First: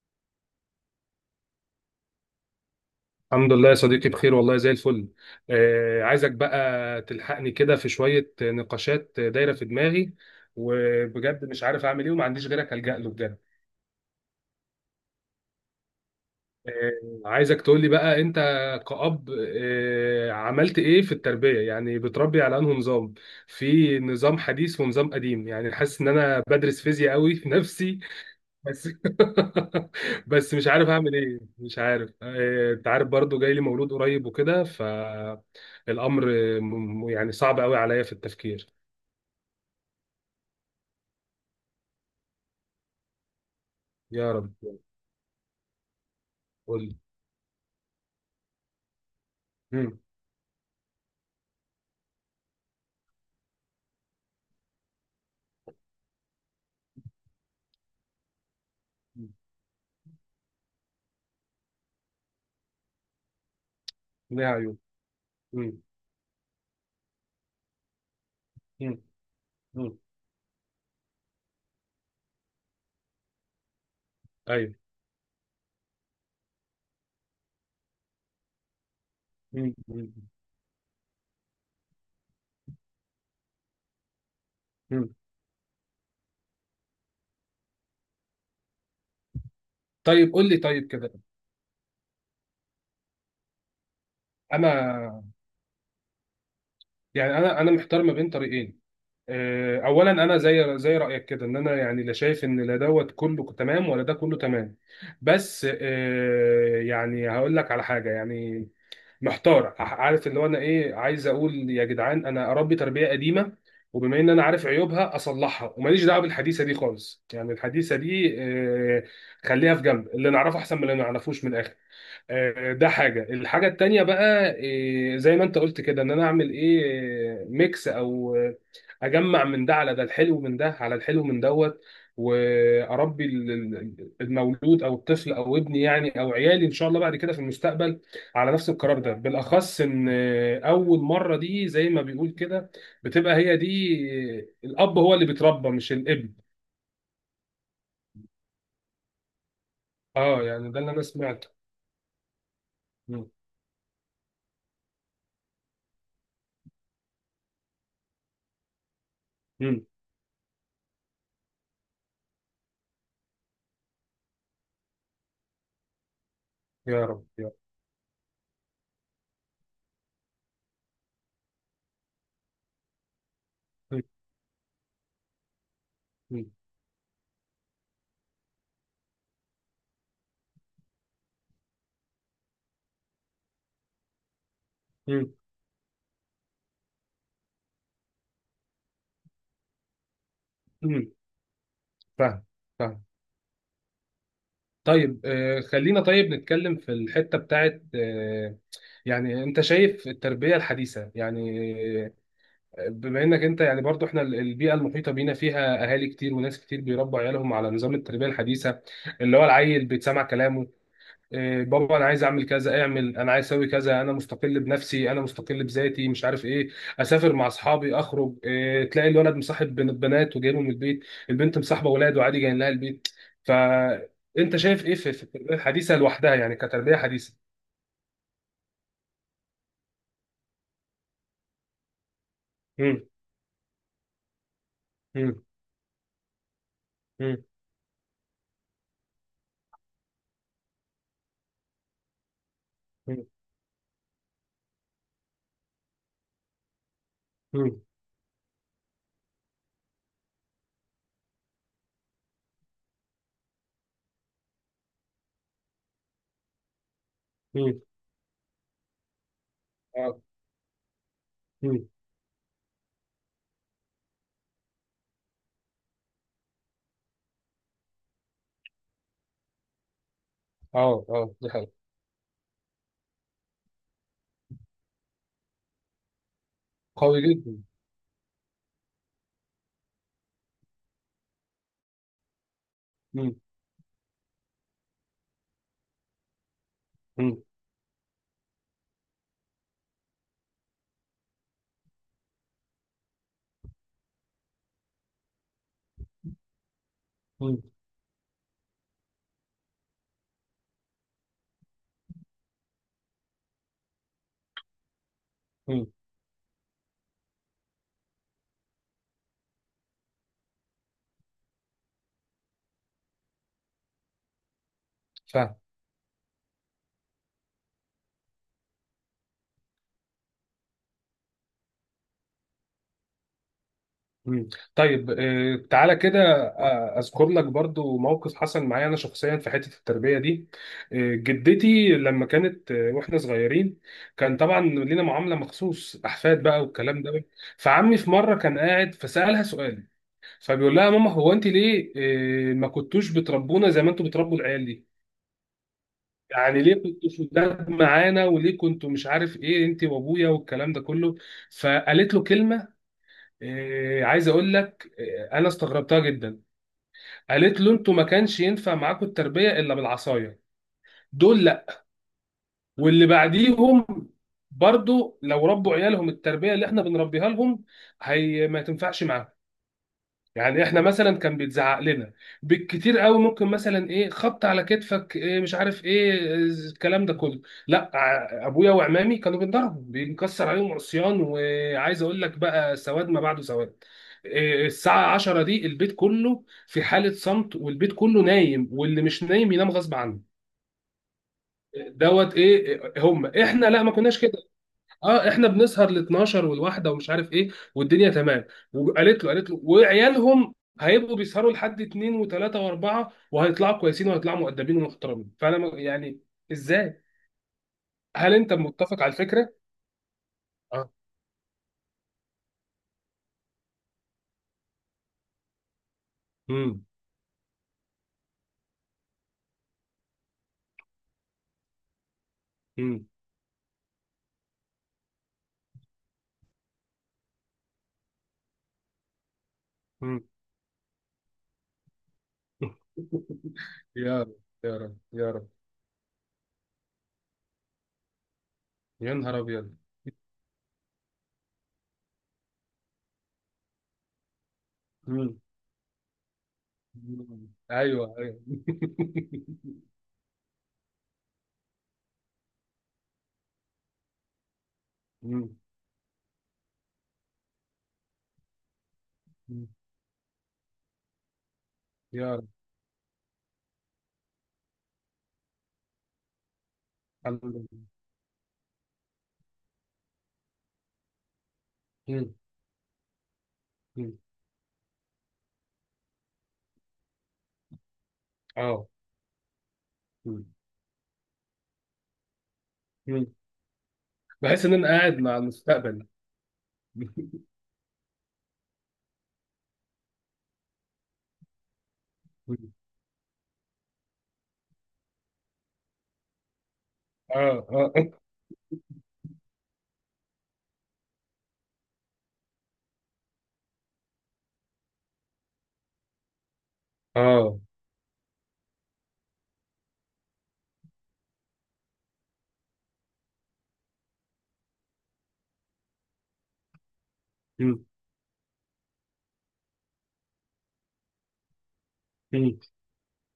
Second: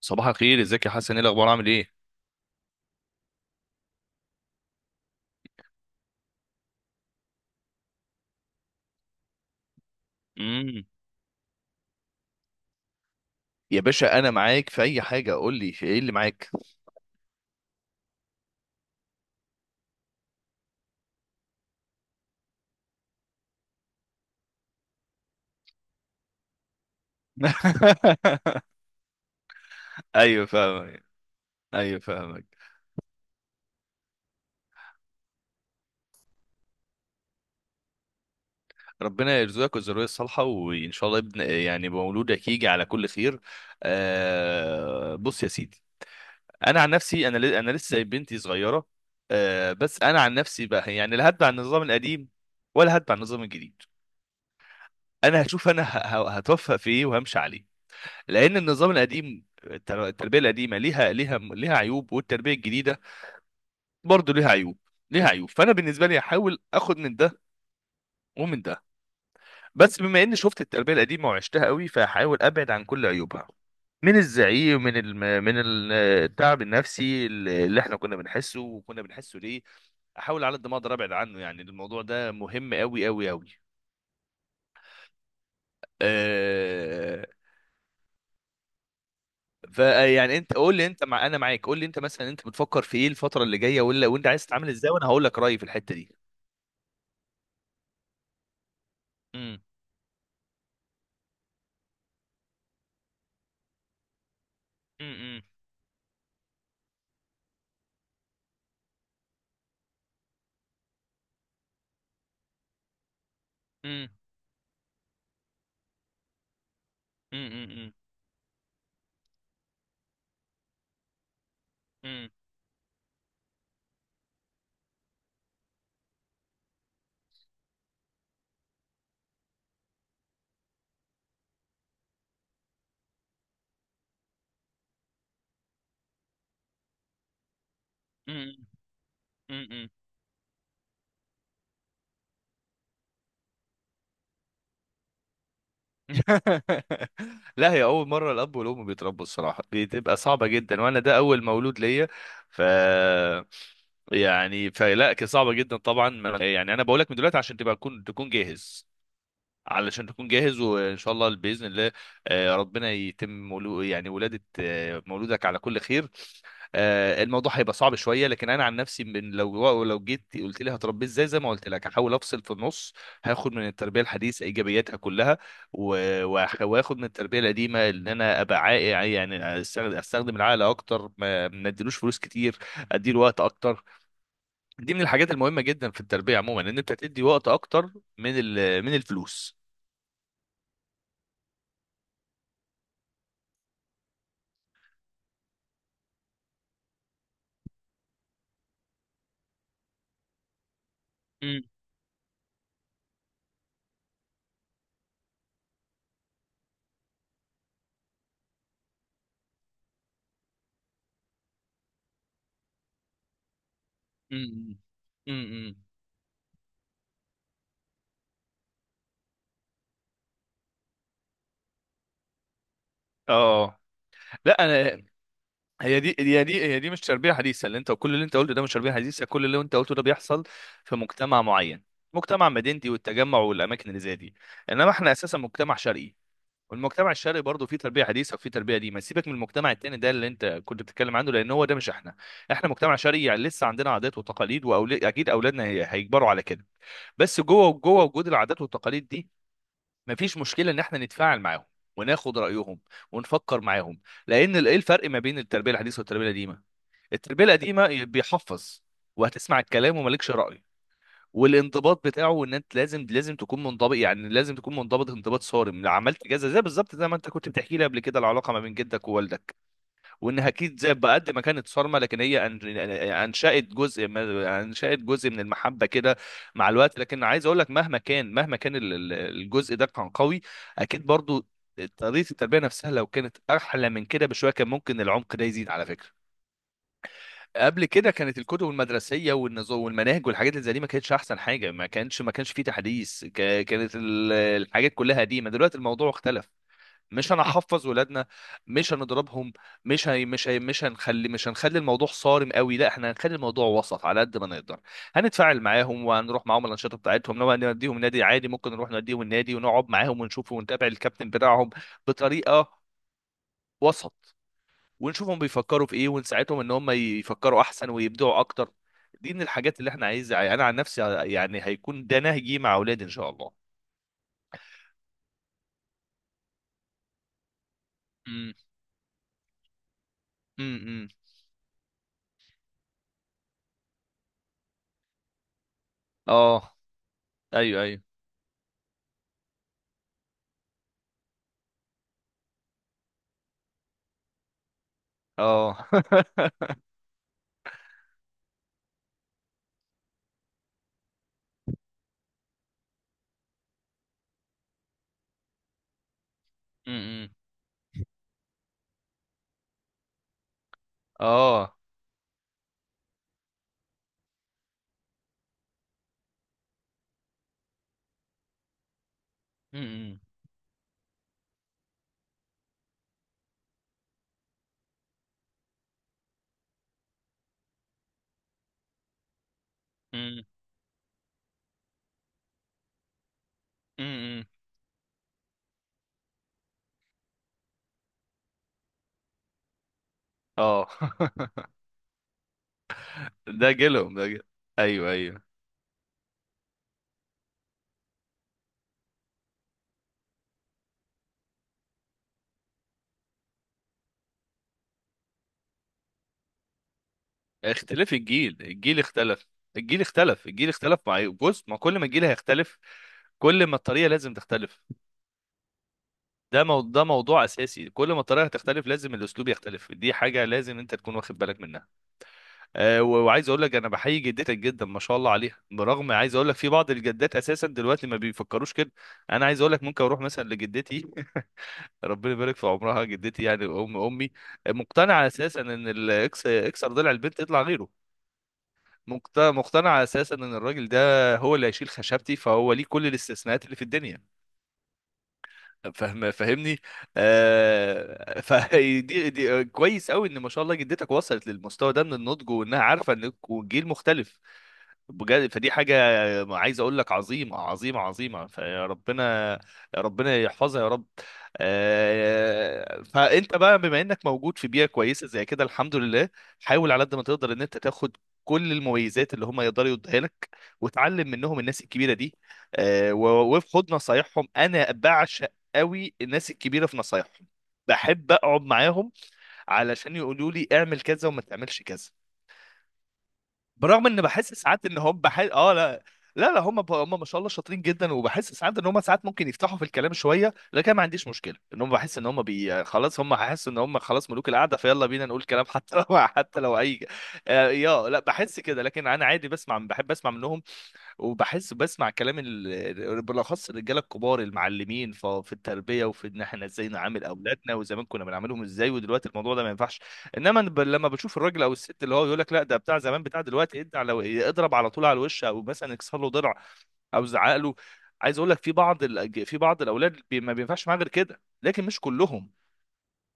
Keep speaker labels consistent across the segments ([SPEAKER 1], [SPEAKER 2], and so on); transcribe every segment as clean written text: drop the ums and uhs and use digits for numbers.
[SPEAKER 1] صباح الخير، ازيك يا حسن؟ ايه الاخبار؟ عامل ايه؟
[SPEAKER 2] الحمد لله يا صديقي بخير والله زي الفل. عايزك بقى تلحقني كده في شوية نقاشات دايرة في دماغي،
[SPEAKER 1] امم
[SPEAKER 2] وبجد مش عارف أعمل إيه وما عنديش غيرك ألجأ له بجد.
[SPEAKER 1] يا باشا انا معاك في اي حاجه، قول لي في ايه اللي معاك؟
[SPEAKER 2] عايزك تقول لي بقى أنت كأب، عملت إيه في التربية؟ يعني بتربي على أنه نظام، في نظام حديث ونظام قديم. يعني حاسس إن أنا بدرس فيزياء قوي في نفسي. بس
[SPEAKER 1] ايوه
[SPEAKER 2] بس مش عارف
[SPEAKER 1] فاهمك.
[SPEAKER 2] اعمل ايه، مش
[SPEAKER 1] ايوه
[SPEAKER 2] عارف.
[SPEAKER 1] فاهمك.
[SPEAKER 2] انت عارف برضو جاي لي مولود قريب وكده، فالامر يعني صعب قوي عليا في التفكير.
[SPEAKER 1] ربنا يرزقك الذريه الصالحه، وان شاء الله ابن، يعني مولودك يجي على كل خير.
[SPEAKER 2] يا رب.
[SPEAKER 1] آه، بص يا سيدي. انا
[SPEAKER 2] قول
[SPEAKER 1] عن
[SPEAKER 2] لي.
[SPEAKER 1] نفسي، انا لسه بنتي صغيره.
[SPEAKER 2] مم.
[SPEAKER 1] بس انا عن نفسي بقى، يعني لا هتبع النظام القديم ولا هتبع النظام الجديد. انا هشوف، انا هتوفق في ايه وهمشي عليه. لان النظام
[SPEAKER 2] مم.
[SPEAKER 1] القديم، التربيه القديمه ليها عيوب، والتربيه الجديده برضو
[SPEAKER 2] يا
[SPEAKER 1] ليها عيوب
[SPEAKER 2] عيون.
[SPEAKER 1] ليها عيوب فانا
[SPEAKER 2] مم.
[SPEAKER 1] بالنسبه لي هحاول اخد من ده ومن ده.
[SPEAKER 2] مم. مم.
[SPEAKER 1] بس بما اني شفت التربيه القديمه وعشتها قوي، فهحاول ابعد عن كل عيوبها، من
[SPEAKER 2] ايوه.
[SPEAKER 1] الزعيق، من ال- التعب النفسي اللي احنا كنا بنحسه، وكنا بنحسه ليه.
[SPEAKER 2] مم. مم.
[SPEAKER 1] احاول على قد ما اقدر ابعد عنه. يعني الموضوع ده مهم قوي قوي قوي.
[SPEAKER 2] مم. طيب
[SPEAKER 1] فيعني
[SPEAKER 2] قول
[SPEAKER 1] انت
[SPEAKER 2] لي
[SPEAKER 1] قول لي،
[SPEAKER 2] طيب
[SPEAKER 1] انت
[SPEAKER 2] كده.
[SPEAKER 1] مع انا معاك، قول لي انت مثلا انت بتفكر في ايه الفتره اللي جايه؟ ولا وانت عايز تتعامل ازاي؟ وانا
[SPEAKER 2] انا،
[SPEAKER 1] هقول لك رايي في الحته دي.
[SPEAKER 2] يعني انا محتار ما بين طريقين.
[SPEAKER 1] مم.
[SPEAKER 2] اولا انا زي رايك كده، ان انا يعني لا شايف ان لا دوت كله تمام ولا ده كله تمام.
[SPEAKER 1] مم.
[SPEAKER 2] بس يعني هقول لك على حاجه. يعني محتار، عارف اللي هو انا ايه عايز اقول؟ يا جدعان انا اربي تربيه قديمه
[SPEAKER 1] مم.
[SPEAKER 2] وبما ان انا عارف عيوبها اصلحها وماليش دعوه بالحديثه دي خالص.
[SPEAKER 1] مم.
[SPEAKER 2] يعني
[SPEAKER 1] مم.
[SPEAKER 2] الحديثه دي خليها في جنب، اللي نعرفه احسن من اللي ما نعرفوش من الاخر. ده حاجة. الحاجة التانية بقى، زي ما انت قلت كده، ان انا اعمل ايه، ميكس، او اجمع من ده على ده، الحلو من ده على الحلو من دوت، واربي المولود او الطفل او ابني يعني، او عيالي ان شاء الله بعد كده في المستقبل، على
[SPEAKER 1] مم.
[SPEAKER 2] نفس القرار ده. بالاخص
[SPEAKER 1] مم.
[SPEAKER 2] ان اول مرة دي زي ما بيقول كده، بتبقى هي دي. الاب هو اللي بيتربى مش الابن.
[SPEAKER 1] لا، هي اول مره الاب والام بيتربوا، الصراحه بتبقى
[SPEAKER 2] اه،
[SPEAKER 1] صعبه
[SPEAKER 2] يعني
[SPEAKER 1] جدا،
[SPEAKER 2] ده اللي
[SPEAKER 1] وانا
[SPEAKER 2] انا
[SPEAKER 1] ده اول
[SPEAKER 2] سمعته.
[SPEAKER 1] مولود ليا. ف
[SPEAKER 2] مم.
[SPEAKER 1] يعني فلا، كانت صعبه جدا طبعا، يعني انا بقول لك من دلوقتي عشان تبقى تكون جاهز،
[SPEAKER 2] مم.
[SPEAKER 1] علشان تكون جاهز، وان شاء الله باذن الله. ربنا يتم يعني ولاده، مولودك على كل خير.
[SPEAKER 2] يا رب يا رب.
[SPEAKER 1] الموضوع هيبقى صعب شويه، لكن انا عن نفسي لو جيت قلت لي هتربيه ازاي، زي ما قلت لك هحاول افصل في النص. هاخد من التربيه الحديثه ايجابياتها كلها،
[SPEAKER 2] مم.
[SPEAKER 1] واخد من التربيه القديمه ان انا ابقى عاقل. يعني أستخدم العقل اكتر، ما اديلوش فلوس كتير، اديله وقت اكتر. دي من الحاجات
[SPEAKER 2] مم.
[SPEAKER 1] المهمه جدا في التربيه عموما، ان انت تدي وقت اكتر من الفلوس.
[SPEAKER 2] مم. فاهم. فاهم. طيب، خلينا طيب نتكلم في الحتة بتاعت يعني انت شايف التربية الحديثة؟ يعني آه، بما انك انت يعني برضو، احنا البيئة المحيطة بينا فيها اهالي كتير وناس كتير بيربوا عيالهم على نظام التربية الحديثة، اللي هو العيل بيتسمع كلامه، إيه، بابا انا عايز اعمل كذا، اعمل، انا عايز اسوي كذا، انا مستقل
[SPEAKER 1] امم
[SPEAKER 2] بنفسي، انا مستقل
[SPEAKER 1] امم
[SPEAKER 2] بذاتي، مش عارف ايه، اسافر مع اصحابي، اخرج. إيه، تلاقي الولد مصاحب بنات وجايبهم من البيت، البنت مصاحبه ولاد وعادي جايين لها البيت.
[SPEAKER 1] اه،
[SPEAKER 2] فانت
[SPEAKER 1] لا،
[SPEAKER 2] شايف ايه
[SPEAKER 1] انا
[SPEAKER 2] في التربيه الحديثه
[SPEAKER 1] هي دي
[SPEAKER 2] لوحدها،
[SPEAKER 1] هي
[SPEAKER 2] يعني
[SPEAKER 1] دي هي دي
[SPEAKER 2] كتربيه
[SPEAKER 1] مش تربيه
[SPEAKER 2] حديثه؟
[SPEAKER 1] حديثه. اللي انت كل اللي انت قلته ده مش تربيه حديثه. كل اللي انت قلته ده بيحصل في مجتمع معين، مجتمع مدينتي
[SPEAKER 2] مم.
[SPEAKER 1] والتجمع والاماكن اللي زي دي. انما احنا اساسا
[SPEAKER 2] مم.
[SPEAKER 1] مجتمع شرقي، والمجتمع
[SPEAKER 2] مم.
[SPEAKER 1] الشرقي برضه فيه تربيه حديثه وفيه تربيه. دي، ما سيبك من المجتمع التاني ده اللي انت كنت بتتكلم عنه، لان هو ده مش احنا. احنا مجتمع شرقي،
[SPEAKER 2] مم.
[SPEAKER 1] يعني لسه عندنا عادات وتقاليد، واكيد اولادنا هيكبروا على كده. بس جوه
[SPEAKER 2] مم.
[SPEAKER 1] جوه وجود العادات والتقاليد دي، مفيش مشكله ان احنا نتفاعل معاهم، وناخد رايهم، ونفكر معاهم. لان ايه الفرق ما بين التربيه الحديثه والتربيه القديمه؟ التربيه
[SPEAKER 2] مم.
[SPEAKER 1] القديمه بيحفظ، وهتسمع الكلام،
[SPEAKER 2] اه.
[SPEAKER 1] ومالكش راي.
[SPEAKER 2] مم.
[SPEAKER 1] والانضباط بتاعه ان انت لازم تكون منضبط، يعني لازم تكون منضبط انضباط صارم لو عملت كذا، زي بالظبط زي ما انت كنت بتحكي لي قبل كده، العلاقه ما بين جدك ووالدك، وانها اكيد زي
[SPEAKER 2] اه،
[SPEAKER 1] بقد ما
[SPEAKER 2] دي
[SPEAKER 1] كانت
[SPEAKER 2] حاجه
[SPEAKER 1] صارمه، لكن هي انشات جزء، انشات جزء من المحبه كده مع الوقت.
[SPEAKER 2] قوي
[SPEAKER 1] لكن عايز اقول
[SPEAKER 2] جدا.
[SPEAKER 1] لك، مهما كان الجزء ده كان قوي، اكيد برضو طريقه التربيه نفسها لو
[SPEAKER 2] مم.
[SPEAKER 1] كانت احلى من كده بشويه، كان ممكن العمق ده يزيد على فكره.
[SPEAKER 2] مم.
[SPEAKER 1] قبل كده كانت الكتب المدرسيه والنظام والمناهج والحاجات اللي زي دي ما كانتش احسن حاجه، ما كانش فيه تحديث، كانت الحاجات كلها قديمه. دلوقتي الموضوع اختلف، مش
[SPEAKER 2] مم.
[SPEAKER 1] هنحفظ ولادنا، مش هنضربهم، مش هنخلي الموضوع صارم قوي. لا، احنا هنخلي الموضوع وسط على قد ما نقدر، هنتفاعل
[SPEAKER 2] مم.
[SPEAKER 1] معاهم، وهنروح معاهم الانشطه بتاعتهم. لو هنوديهم نادي عادي، ممكن نروح نوديهم النادي ونقعد معاهم ونشوف ونتابع الكابتن بتاعهم بطريقه وسط، ونشوفهم
[SPEAKER 2] فاهم.
[SPEAKER 1] بيفكروا في ايه، ونساعدهم ان هم يفكروا احسن ويبدعوا اكتر. دي من الحاجات اللي احنا عايزها. انا عن نفسي يعني هيكون ده نهجي مع اولادي ان شاء الله.
[SPEAKER 2] مم. طيب، تعالى كده. اذكر لك برضو موقف
[SPEAKER 1] امم
[SPEAKER 2] حصل معايا انا شخصيا في حته التربيه دي.
[SPEAKER 1] امم
[SPEAKER 2] جدتي لما كانت، واحنا صغيرين، كان طبعا لينا معامله مخصوص، احفاد بقى
[SPEAKER 1] اه.
[SPEAKER 2] والكلام ده.
[SPEAKER 1] ايوه
[SPEAKER 2] فعمي
[SPEAKER 1] ايوه.
[SPEAKER 2] في مره كان قاعد فسالها سؤال، فبيقول لها يا ماما هو انت ليه ما كنتوش بتربونا زي ما انتوا بتربوا العيال دي؟
[SPEAKER 1] اه.
[SPEAKER 2] يعني ليه كنتوا شداد معانا وليه كنتوا مش عارف ايه انت وابويا والكلام ده كله. فقالت له كلمه، إيه، عايز اقول لك إيه، انا استغربتها جدا. قالت له انتوا ما كانش ينفع معاكم التربيه الا بالعصايه، دول
[SPEAKER 1] اه.
[SPEAKER 2] لا، واللي بعديهم برضو لو ربوا عيالهم التربيه اللي احنا بنربيها لهم، هي ما تنفعش معاهم.
[SPEAKER 1] امم
[SPEAKER 2] يعني احنا مثلا كان بيتزعق لنا بالكتير قوي، ممكن مثلا ايه، خبط على كتفك، إيه، مش عارف ايه الكلام ده كله. لا، ابويا وعمامي كانوا بينضربوا،
[SPEAKER 1] امم
[SPEAKER 2] بينكسر عليهم عصيان. وعايز اقول لك بقى سواد ما بعده سواد.
[SPEAKER 1] امم
[SPEAKER 2] إيه، الساعة 10 دي البيت كله في حالة صمت، والبيت كله نايم واللي مش نايم ينام غصب عنه.
[SPEAKER 1] اه.
[SPEAKER 2] دوت ايه، إيه، هم احنا
[SPEAKER 1] ده
[SPEAKER 2] لا، ما
[SPEAKER 1] جيلهم،
[SPEAKER 2] كناش
[SPEAKER 1] ده
[SPEAKER 2] كده.
[SPEAKER 1] جيل. ايوه
[SPEAKER 2] اه،
[SPEAKER 1] ايوه.
[SPEAKER 2] احنا بنسهر ل 12 والواحده ومش عارف ايه، والدنيا تمام. وقالت له، قالت له وعيالهم هيبقوا بيسهروا لحد اتنين وتلاته واربعه وهيطلعوا كويسين وهيطلعوا مؤدبين ومحترمين. فانا يعني ازاي؟
[SPEAKER 1] اختلاف
[SPEAKER 2] هل انت
[SPEAKER 1] الجيل، الجيل
[SPEAKER 2] متفق على
[SPEAKER 1] اختلف
[SPEAKER 2] الفكره؟
[SPEAKER 1] الجيل اختلف الجيل
[SPEAKER 2] اه.
[SPEAKER 1] اختلف بص، ما كل ما الجيل هيختلف، كل ما الطريقه لازم تختلف.
[SPEAKER 2] امم
[SPEAKER 1] ده موضوع اساسي، كل ما الطريقه هتختلف لازم الاسلوب يختلف. دي حاجه لازم انت تكون واخد بالك منها.
[SPEAKER 2] امم
[SPEAKER 1] وعايز اقول لك انا بحيي جدتك جدا، ما شاء الله عليها، برغم عايز اقول لك في بعض الجدات اساسا دلوقتي ما بيفكروش كده. انا عايز اقول لك ممكن اروح
[SPEAKER 2] امم
[SPEAKER 1] مثلا لجدتي، ربنا يبارك في عمرها، جدتي يعني ام
[SPEAKER 2] يا
[SPEAKER 1] امي،
[SPEAKER 2] رب يا رب
[SPEAKER 1] مقتنعه
[SPEAKER 2] يا رب.
[SPEAKER 1] اساسا ان اكسر ضلع البنت يطلع غيره.
[SPEAKER 2] يا نهار ابيض.
[SPEAKER 1] مقتنعه اساسا ان الراجل ده هو اللي هيشيل خشبتي، فهو ليه كل الاستثناءات اللي في الدنيا.
[SPEAKER 2] مم.
[SPEAKER 1] فاهم؟ فاهمني؟
[SPEAKER 2] مم. ايوه ايوه.
[SPEAKER 1] فدي كويس قوي ان ما شاء الله جدتك وصلت للمستوى ده من النضج، وانها عارفه ان الجيل مختلف. بجد
[SPEAKER 2] مم.
[SPEAKER 1] فدي حاجة، عايز أقول لك، عظيمة عظيمة عظيمة. فربنا
[SPEAKER 2] مم.
[SPEAKER 1] ربنا يحفظها يا رب.
[SPEAKER 2] يا رب.
[SPEAKER 1] فأنت بقى، بما إنك موجود في بيئة كويسة زي كده، الحمد لله، حاول على قد ما
[SPEAKER 2] الحمد
[SPEAKER 1] تقدر إن أنت
[SPEAKER 2] لله.
[SPEAKER 1] تاخد كل المميزات اللي هم يقدروا يدوها لك، وتعلم منهم، الناس الكبيرة دي.
[SPEAKER 2] مم.
[SPEAKER 1] وخد
[SPEAKER 2] مم.
[SPEAKER 1] نصايحهم. أنا بعشق قوي الناس الكبيرة في نصايحهم، بحب أقعد
[SPEAKER 2] اه.
[SPEAKER 1] معاهم علشان يقولوا لي اعمل كذا وما تعملش كذا،
[SPEAKER 2] مم.
[SPEAKER 1] برغم ان بحس
[SPEAKER 2] بحس ان
[SPEAKER 1] ساعات
[SPEAKER 2] انا
[SPEAKER 1] ان
[SPEAKER 2] قاعد
[SPEAKER 1] هم
[SPEAKER 2] مع
[SPEAKER 1] بحس اه لا.
[SPEAKER 2] المستقبل.
[SPEAKER 1] لا لا، هم هم ما شاء الله شاطرين جدا، وبحس ساعات ان هم ساعات ممكن يفتحوا في الكلام شويه، لكن ما عنديش مشكله. ان هم بحس ان هم خلاص هم هيحسوا ان هم خلاص ملوك القعده، فيلا بينا نقول كلام حتى لو حتى لو اي.
[SPEAKER 2] اه
[SPEAKER 1] يا
[SPEAKER 2] اه
[SPEAKER 1] لا، بحس كده، لكن انا عادي بسمع، بحب اسمع منهم، وبحس بسمع كلام بالاخص الرجاله الكبار المعلمين في التربيه، وفي ان احنا ازاي نعامل
[SPEAKER 2] اه.
[SPEAKER 1] اولادنا، وزمان كنا بنعاملهم ازاي، ودلوقتي الموضوع ده ما ينفعش. انما أنا لما بشوف الراجل او الست اللي هو يقول لك لا ده بتاع زمان بتاع دلوقتي، ادي على، اضرب على طول على الوش، او مثلا اكسر له ضلع، او زعق له.
[SPEAKER 2] مم،
[SPEAKER 1] عايز اقول لك في بعض الاولاد ما بينفعش معاه غير كده، لكن مش كلهم.
[SPEAKER 2] مم،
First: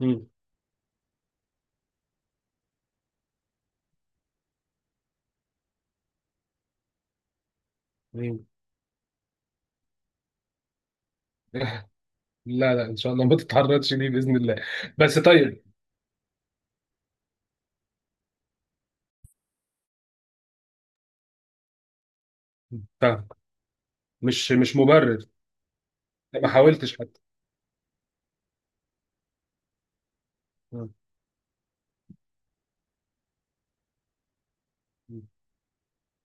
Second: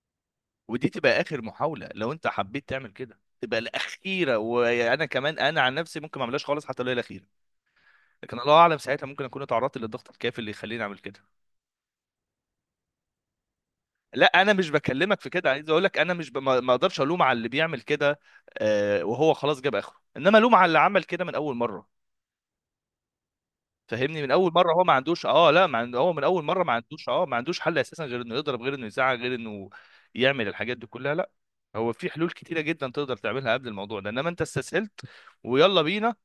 [SPEAKER 2] مم،
[SPEAKER 1] ودي تبقى اخر محاوله، لو انت حبيت تعمل كده تبقى الاخيره، وانا كمان انا عن نفسي ممكن ما اعملهاش خالص حتى لو هي الاخيره. لكن
[SPEAKER 2] مم.
[SPEAKER 1] الله اعلم ساعتها ممكن اكون اتعرضت للضغط الكافي اللي يخليني اعمل كده.
[SPEAKER 2] لا لا، ان شاء الله ما تتعرضش ليه
[SPEAKER 1] لا،
[SPEAKER 2] باذن
[SPEAKER 1] انا
[SPEAKER 2] الله.
[SPEAKER 1] مش
[SPEAKER 2] بس
[SPEAKER 1] بكلمك في كده.
[SPEAKER 2] طيب.
[SPEAKER 1] عايز اقول لك انا مش ما اقدرش الوم على اللي بيعمل كده وهو خلاص جاب اخره، انما الوم على اللي عمل كده من اول مره.
[SPEAKER 2] طيب،
[SPEAKER 1] فهمني؟ من
[SPEAKER 2] مش
[SPEAKER 1] اول مره
[SPEAKER 2] مش
[SPEAKER 1] هو ما
[SPEAKER 2] مبرر،
[SPEAKER 1] عندوش، اه لا، ما عنده هو من اول
[SPEAKER 2] ما
[SPEAKER 1] مره ما
[SPEAKER 2] حاولتش
[SPEAKER 1] عندوش،
[SPEAKER 2] حتى.
[SPEAKER 1] ما عندوش حل اساسا غير انه يضرب، غير انه يزعق، غير انه يعمل الحاجات دي
[SPEAKER 2] مم،
[SPEAKER 1] كلها، لا. هو في حلول كتيره جدا تقدر تعملها قبل الموضوع ده، انما انت استسهلت، ويلا بينا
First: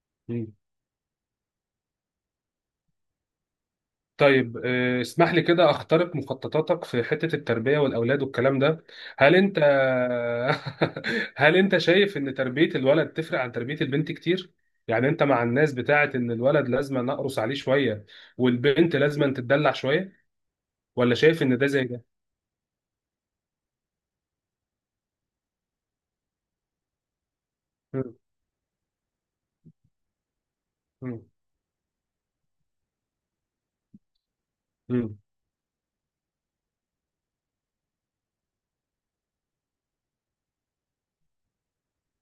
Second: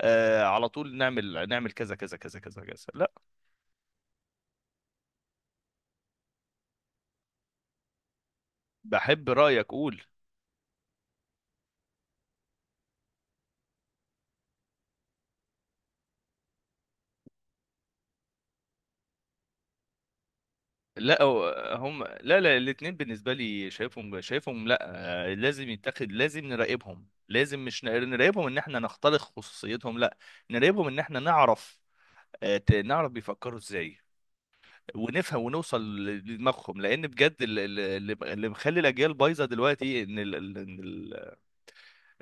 [SPEAKER 2] مم،
[SPEAKER 1] على طول نعمل كذا كذا كذا كذا كذا، لا.
[SPEAKER 2] طيب اسمح لي كده اخترق مخططاتك في حتة التربية والأولاد والكلام ده.
[SPEAKER 1] بحب
[SPEAKER 2] هل انت
[SPEAKER 1] رايك، قول.
[SPEAKER 2] هل انت شايف ان تربية الولد تفرق عن تربية البنت كتير؟ يعني انت مع الناس بتاعة ان الولد لازم نقرص عليه شوية والبنت لازم تتدلع شوية، ولا
[SPEAKER 1] لا،
[SPEAKER 2] شايف ان ده زي ده؟
[SPEAKER 1] هم، لا لا، الاثنين بالنسبه لي شايفهم، شايفهم، لا. لازم يتاخد، لازم نراقبهم. لازم مش
[SPEAKER 2] مم.
[SPEAKER 1] نراقبهم ان احنا نخترق خصوصيتهم، لا. نراقبهم ان احنا
[SPEAKER 2] مم.
[SPEAKER 1] نعرف، نعرف بيفكروا ازاي،
[SPEAKER 2] مم.
[SPEAKER 1] ونفهم، ونوصل لدماغهم. لان بجد اللي مخلي الاجيال بايظه دلوقتي، ان ال ال- ان ال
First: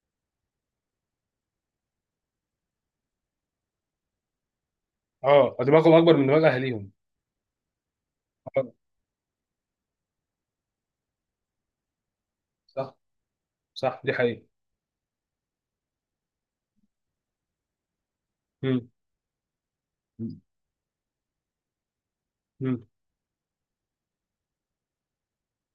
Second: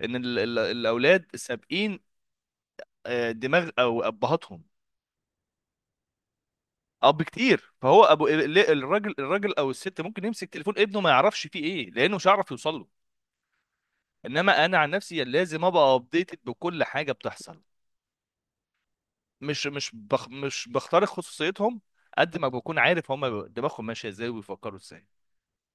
[SPEAKER 1] ان ال ال الاولاد سابقين دماغ او ابهاتهم
[SPEAKER 2] اه، دماغهم اكبر من دماغ اهاليهم.
[SPEAKER 1] اب كتير، فهو ابو
[SPEAKER 2] آه،
[SPEAKER 1] الراجل او الست ممكن يمسك تليفون ابنه ما يعرفش فيه ايه، لانه مش هيعرف يوصل له.
[SPEAKER 2] صح، صح، دي حقيقة.
[SPEAKER 1] انما انا عن نفسي لازم ابقى ابديتد بكل حاجه بتحصل،
[SPEAKER 2] مم.
[SPEAKER 1] مش بخترق خصوصيتهم قد ما بكون
[SPEAKER 2] مم.
[SPEAKER 1] عارف هما دماغهم ماشيه ازاي وبيفكروا ازاي.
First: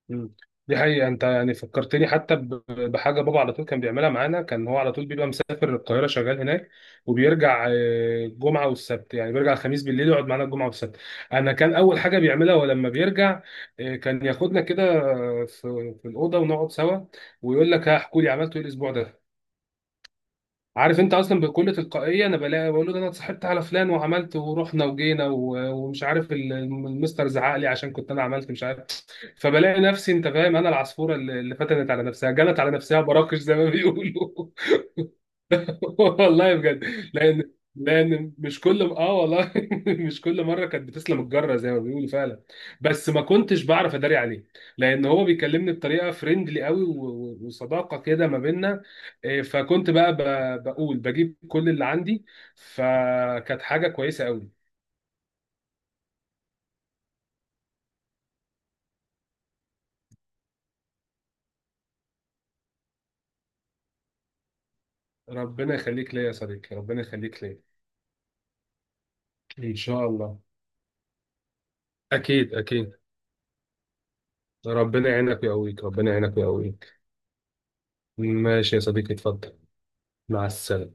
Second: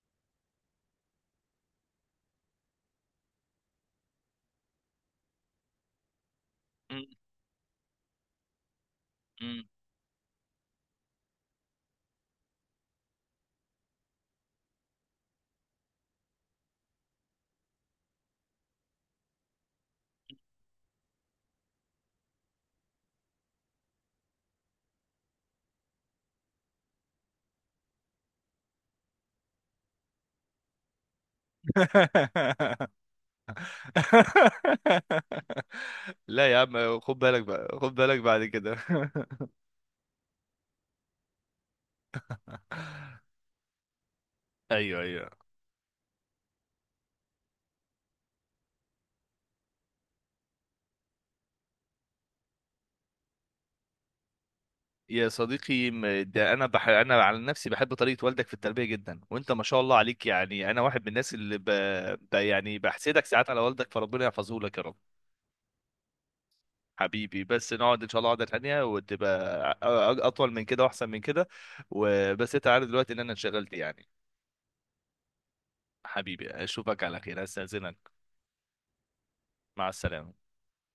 [SPEAKER 2] مم. دي حقيقة. انت يعني فكرتني حتى بحاجة، بابا على طول كان بيعملها معانا. كان هو على طول بيبقى مسافر القاهرة شغال هناك،
[SPEAKER 1] مم.
[SPEAKER 2] وبيرجع الجمعة والسبت، يعني بيرجع
[SPEAKER 1] مم.
[SPEAKER 2] الخميس بالليل يقعد معانا الجمعة والسبت. انا كان اول حاجة بيعملها ولما بيرجع، كان ياخدنا كده في الأوضة ونقعد سوا، ويقول لك هحكوا لي عملتوا ايه الاسبوع ده. عارف انت اصلا بكل تلقائيه انا بلاقي بقول له ده انا اتصاحبت على فلان، وعملت ورحنا وجينا، ومش عارف، المستر زعق لي عشان كنت انا عملت مش عارف. فبلاقي نفسي، انت فاهم، انا العصفوره اللي فتنت على نفسها، جنت على نفسها براكش زي ما بيقولوا.
[SPEAKER 1] لا
[SPEAKER 2] والله
[SPEAKER 1] يا
[SPEAKER 2] بجد.
[SPEAKER 1] عم، خد بالك
[SPEAKER 2] لان
[SPEAKER 1] بقى، خد بالك
[SPEAKER 2] لان
[SPEAKER 1] بعد
[SPEAKER 2] مش
[SPEAKER 1] كده.
[SPEAKER 2] كل، اه والله، مش كل مره كانت بتسلم الجره زي ما بيقولوا فعلا، بس ما كنتش بعرف اداري عليه،
[SPEAKER 1] ايوه
[SPEAKER 2] لان هو
[SPEAKER 1] ايوه.
[SPEAKER 2] بيكلمني بطريقه فريندلي قوي، وصداقه كده ما بيننا، إيه، فكنت بقى بقول بجيب كل اللي عندي، فكانت حاجه كويسه قوي.
[SPEAKER 1] يا صديقي، ده انا انا على نفسي بحب طريقه والدك في التربيه جدا. وانت ما شاء الله عليك، يعني انا واحد من الناس اللي يعني بحسدك ساعات على والدك. فربنا يحفظه لك يا رب.
[SPEAKER 2] ربنا يخليك ليا يا صديقي، ربنا يخليك
[SPEAKER 1] حبيبي،
[SPEAKER 2] ليا.
[SPEAKER 1] بس نقعد ان شاء الله قعده تانيه وتبقى
[SPEAKER 2] ان شاء الله.
[SPEAKER 1] اطول من كده واحسن من كده. وبس
[SPEAKER 2] اكيد
[SPEAKER 1] انت عارف
[SPEAKER 2] اكيد.
[SPEAKER 1] دلوقتي ان انا انشغلت يعني.
[SPEAKER 2] ربنا يعينك ويقويك، ربنا يعينك
[SPEAKER 1] حبيبي،
[SPEAKER 2] ويقويك.
[SPEAKER 1] اشوفك على خير، استاذنك.
[SPEAKER 2] ماشي يا صديقي، اتفضل.
[SPEAKER 1] مع السلامه.
[SPEAKER 2] مع السلامة.